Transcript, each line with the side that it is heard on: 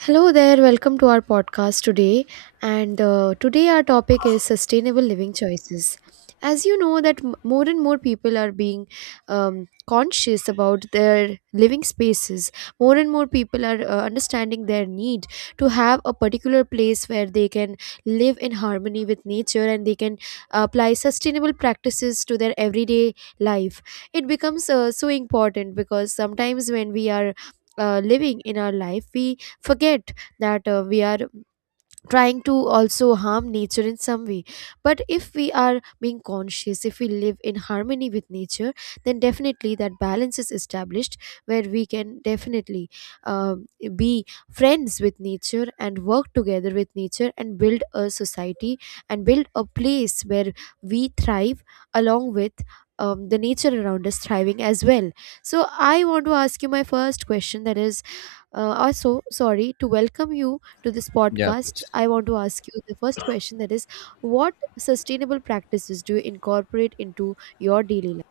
right: Hello there, welcome to our podcast today. And today our topic is sustainable living choices. As you know that more and more people are being conscious about their living spaces. More and more people are understanding their need to have a particular place where they can live in harmony with nature and they can apply sustainable practices to their everyday life. It becomes so important because sometimes when we are living in our life we forget that we are trying to also harm nature in some way, but if we are being conscious, if we live in harmony with nature, then definitely that balance is established where we can definitely um, be friends with nature and work together with nature and build a society and build a place where we thrive along with the nature around us thriving as well. So I want to ask you my first question, that is, also, sorry, to welcome you to this
left: Yeah,
right: podcast.
left: please.
right: I want to ask you the first question, that is, what sustainable practices do you incorporate into your daily life?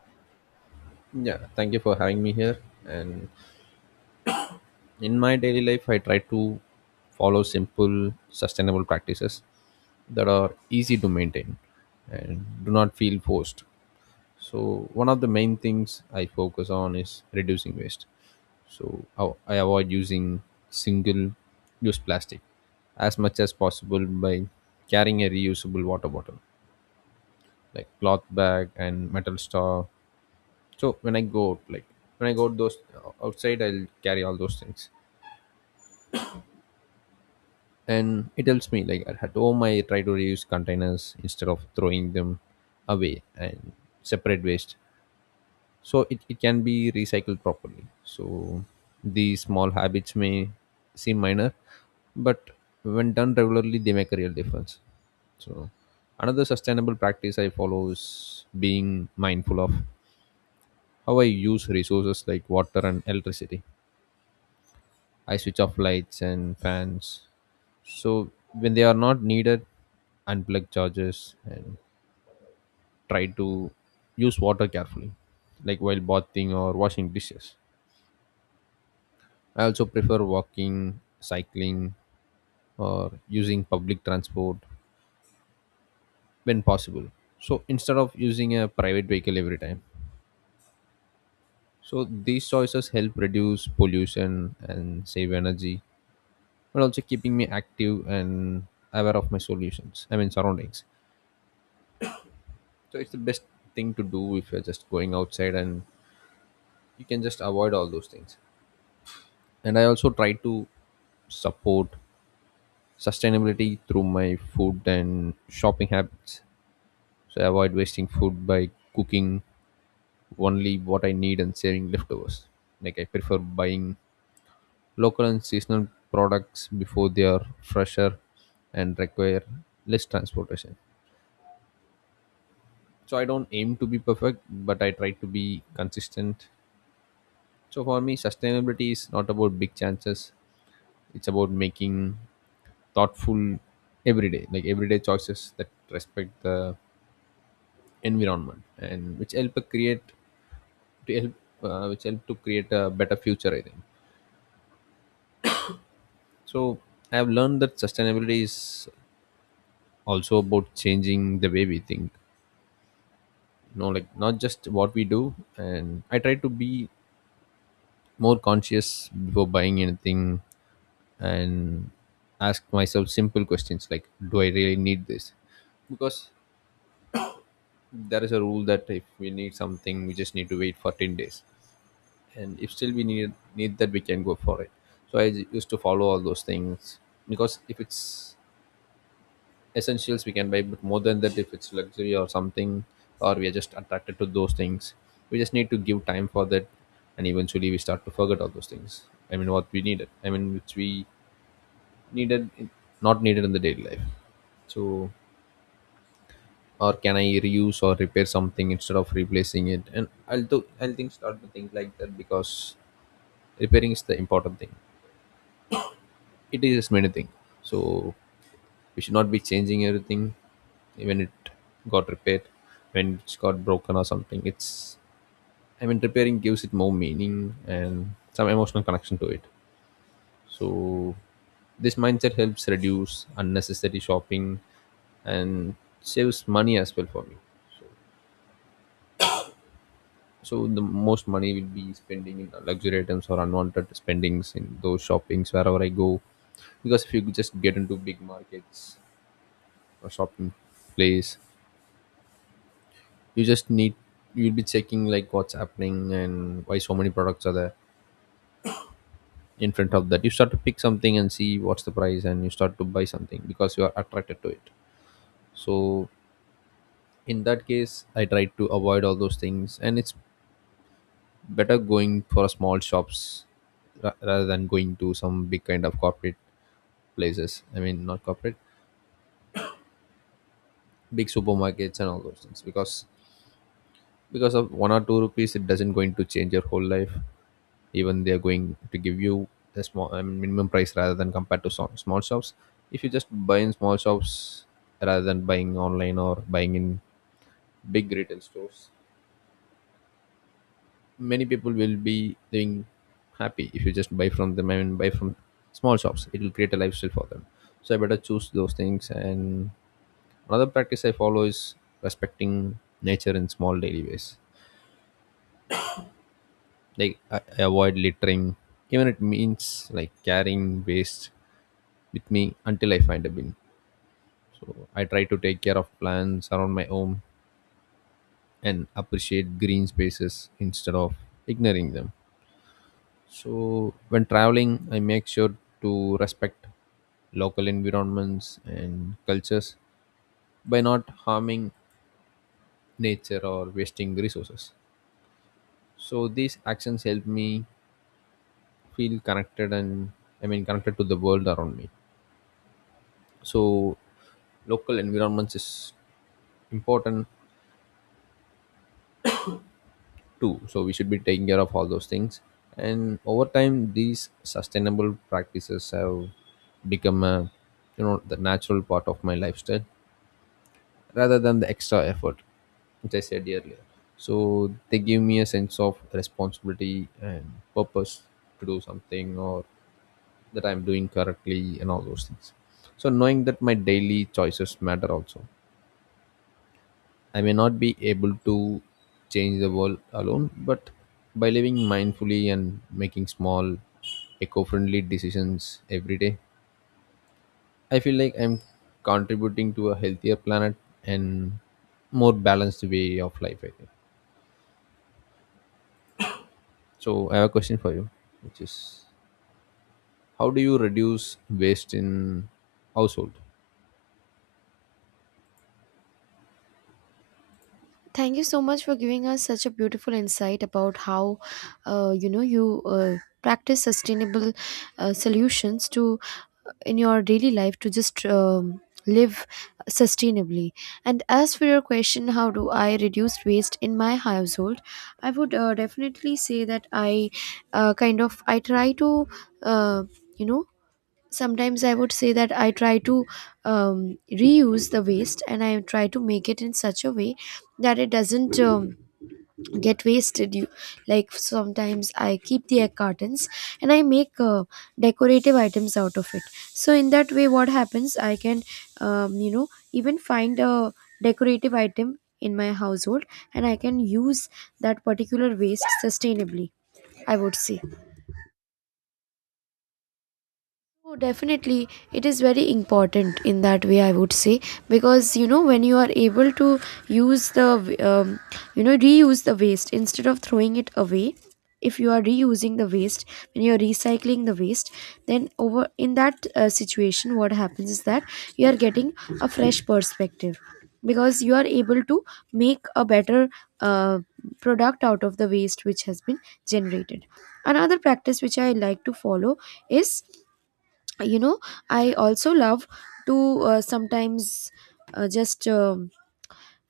left: Yeah, thank you for having me here. And in my daily life, I try to follow simple, sustainable practices that are easy to maintain and do not feel forced. So, one of the main things I focus on is reducing waste. So, I avoid using single use plastic as much as possible by carrying a reusable water bottle, like cloth bag and metal straw, so when I go out, like when I go out those outside I'll carry all those things and it helps me. Like at home, I try to reuse containers instead of throwing them away and separate waste so it can be recycled properly. So these small habits may seem minor, but when done regularly they make a real difference. So another sustainable practice I follow is being mindful of how I use resources like water and electricity. I switch off lights and fans. So when they are not needed, unplug chargers and try to use water carefully, like while bathing or washing dishes. I also prefer walking, cycling, or using public transport when possible. So instead of using a private vehicle every time. So these choices help reduce pollution and save energy, but also keeping me active and aware of my solutions. I mean surroundings. So it's the best thing to do if you're just going outside and you can just avoid all those things. And I also try to support sustainability through my food and shopping habits. So I avoid wasting food by cooking only what I need and saving leftovers. Like I prefer buying local and seasonal products before they are fresher and require less transportation. So I don't aim to be perfect, but I try to be consistent. So for me, sustainability is not about big chances. It's about making thoughtful everyday choices that respect the environment and which help which help to create a better future, I think so. I have learned that sustainability is also about changing the way we think, like not just what we do. And I try to be more conscious before buying anything and ask myself simple questions like, do I really need this? Because there is a rule that if we need something we just need to wait for 10 days, and if still we need that, we can go for it. So I used to follow all those things, because if it's essentials we can buy, but more than that, if it's luxury or something, or we are just attracted to those things, we just need to give time for that, and eventually we start to forget all those things. I mean which we needed, not needed in the daily life. So, or can I reuse or repair something instead of replacing it? And I'll do I'll think start to think like that, because repairing is the important thing. It is many thing. So we should not be changing everything when it got repaired, when it's got broken or something. It's, I mean, repairing gives it more meaning and some emotional connection to it. So this mindset helps reduce unnecessary shopping and saves money as well for me. So the most money will be spending in luxury items or unwanted spendings in those shoppings wherever I go. Because if you just get into big markets or shopping place, you just need, you'll be checking like what's happening and why so many products are there in front of that. You start to pick something and see what's the price, and you start to buy something because you are attracted to it. So in that case I try to avoid all those things, and it's better going for small shops rather than going to some big kind of corporate places I mean not corporate big supermarkets and all those things, because of one or two rupees it doesn't going to change your whole life. Even they're going to give you a minimum price rather than compared to small shops. If you just buy in small shops rather than buying online or buying in big retail stores, many people will be being happy if you just buy from them, buy from small shops. It will create a lifestyle for them. So I better choose those things. And another practice I follow is respecting nature in small daily ways, like I avoid littering, even it means like carrying waste with me until I find a bin. So I try to take care of plants around my home and appreciate green spaces instead of ignoring them. So when traveling, I make sure to respect local environments and cultures by not harming nature or wasting resources. So these actions help me feel connected and I mean connected to the world around me. So local environments is important too. So we should be taking care of all those things. And over time, these sustainable practices have become a, you know, the natural part of my lifestyle rather than the extra effort which I said earlier. So they give me a sense of responsibility and purpose to do something, or that I'm doing correctly and all those things. So knowing that my daily choices matter also, I may not be able to change the world alone, but by living mindfully and making small eco-friendly decisions every day, I feel like I'm contributing to a healthier planet and more balanced way of life, I think. So I have a question for you, which is how do you reduce waste in household?
right: Thank you so much for giving us such a beautiful insight about how, you practice sustainable solutions to, in your daily life, to just live sustainably. And as for your question, how do I reduce waste in my household, I would definitely say that I kind of I try to uh, you know sometimes, I would say that I try to um, reuse the waste and I try to make it in such a way that it doesn't get wasted, you, like sometimes I keep the egg cartons and I make decorative items out of it. So in that way, what happens, I can um, you know even find a decorative item in my household, and I can use that particular waste sustainably, I would say. Oh, definitely. It is very important in that way, I would say, because you know, when you are able to use the, reuse the waste instead of throwing it away, if you are reusing the waste, when you are recycling the waste, then over in that situation, what happens is that you are getting a fresh perspective because you are able to make a better uh, product out of the waste which has been generated. Another practice which I like to follow is, you know, I also love to sometimes just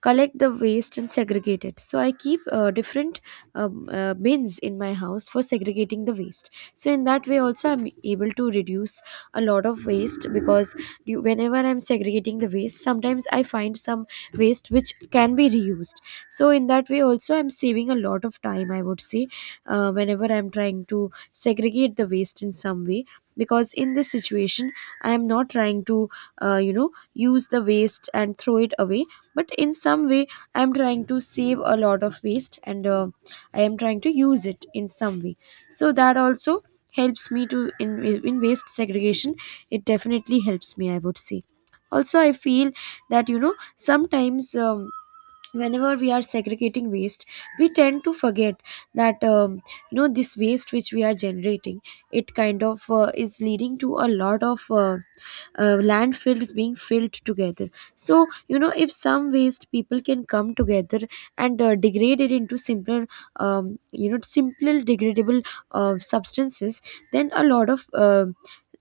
right: collect the waste and segregate it. So I keep different bins in my house for segregating the waste. So in that way also I'm able to reduce a lot of waste because you, whenever I'm segregating the waste, sometimes I find some waste which can be reused. So in that way also, I'm saving a lot of time, I would say, whenever I'm trying to segregate the waste in some way, because in this situation I am not trying to uh, you know use the waste and throw it away, but in some way I'm trying to save a lot of waste, and I am trying to use it in some way. So that also helps me to, in waste segregation, it definitely helps me, I would say. Also I feel that, you know, sometimes, whenever we are segregating waste, we tend to forget that, you know, this waste which we are generating, it kind of is leading to a lot of landfills being filled together. So you know, if some waste people can come together and degrade it into simpler you know, simple degradable substances, then a lot of uh,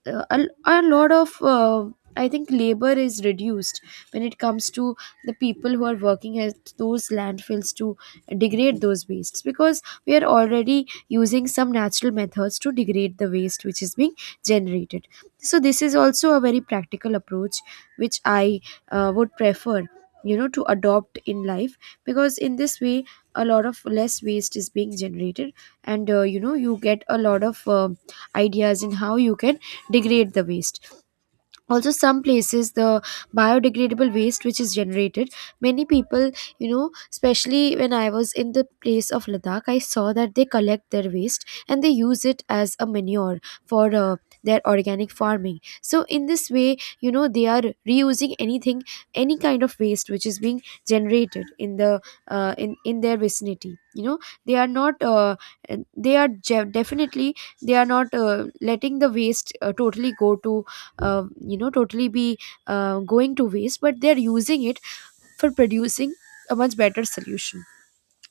right: uh, a, a lot of, I think, labor is reduced when it comes to the people who are working at those landfills to degrade those wastes, because we are already using some natural methods to degrade the waste which is being generated. So this is also a very practical approach which I would prefer, you know, to adopt in life, because in this way a lot of less waste is being generated, and you know, you get a lot of ideas in how you can degrade the waste. Also, some places, the biodegradable waste which is generated, many people, you know, especially when I was in the place of Ladakh, I saw that they collect their waste and they use it as a manure for their organic farming. So in this way, you know, they are reusing anything, any kind of waste which is being generated in the in their vicinity. You know, they are not they are je- definitely, they are not letting the waste totally go to, you know, totally be going to waste, but they're using it for producing a much better solution.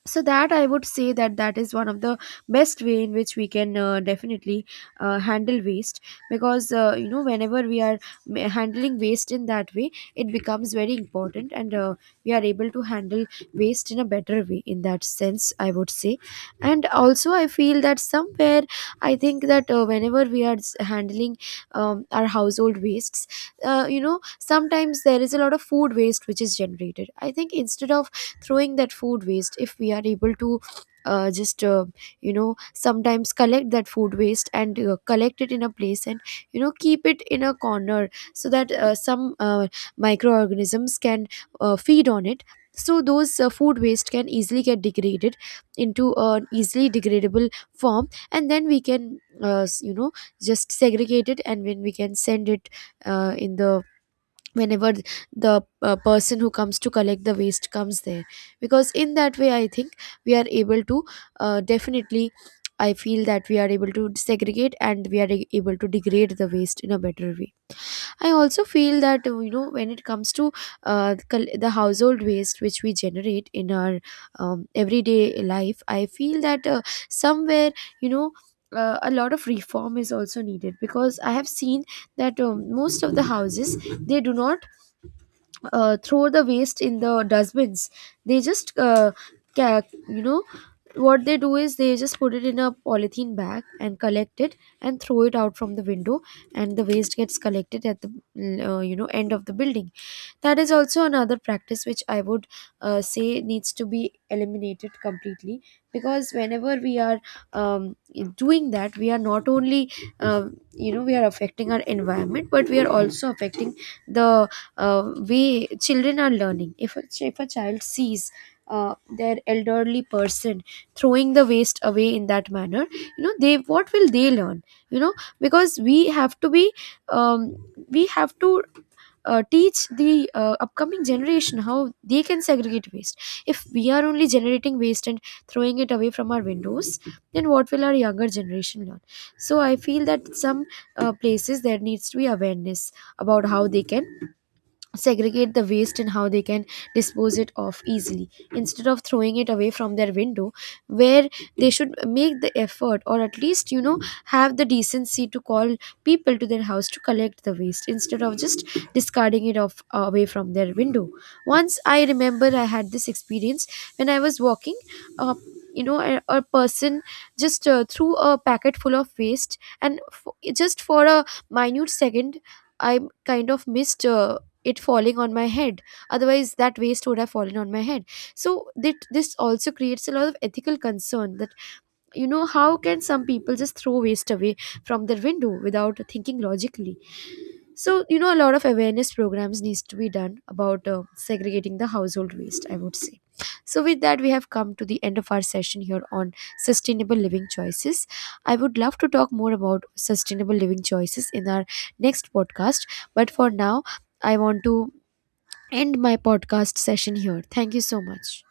right: So that, I would say that that is one of the best way in which we can definitely handle waste, because you know, whenever we are handling waste in that way, it becomes very important, and we are able to handle waste in a better way, in that sense, I would say. And also I feel that somewhere I think that whenever we are handling our household wastes, you know, sometimes there is a lot of food waste which is generated. I think, instead of throwing that food waste, if we are able to just you know, sometimes collect that food waste and collect it in a place and, you know, keep it in a corner so that some microorganisms can feed on it, so those food waste can easily get degraded into an easily degradable form, and then we can you know, just segregate it, and when we can send it in the, whenever the person who comes to collect the waste comes there. Because in that way, I think, we are able to definitely, I feel that we are able to segregate, and we are able to degrade the waste in a better way. I also feel that you know, when it comes to the household waste which we generate in our everyday life, I feel that somewhere, you know, a lot of reform is also needed, because I have seen that most of the houses, they do not throw the waste in the dustbins. They just ca- you know, what they do is they just put it in a polythene bag and collect it and throw it out from the window, and the waste gets collected at the you know, end of the building. That is also another practice which I would say needs to be eliminated completely, because whenever we are um, doing that, we are not only, um you know, we are affecting our environment, but we are also affecting the uh, way children are learning. If if a child sees their elderly person throwing the waste away in that manner, you know, they what will they learn, you know? Because we have to be um, we have to teach the upcoming generation how they can segregate waste. If we are only generating waste and throwing it away from our windows, then what will our younger generation learn? So I feel that some places, there needs to be awareness about how they can segregate the waste and how they can dispose it off easily, instead of throwing it away from their window, where they should make the effort, or at least, you know, have the decency to call people to their house to collect the waste instead of just discarding it off away from their window. Once I remember I had this experience when I was walking, uh, you know, a person just threw a packet full of waste, and just for a minute second, I kind of missed it falling on my head. Otherwise that waste would have fallen on my head. So that, this also creates a lot of ethical concern that, you know, how can some people just throw waste away from their window without thinking logically? So you know, a lot of awareness programs needs to be done about segregating the household waste, I would say. So with that, we have come to the end of our session here on sustainable living choices. I would love to talk more about sustainable living choices in our next podcast, but for now I want to end my podcast session here. Thank you so much.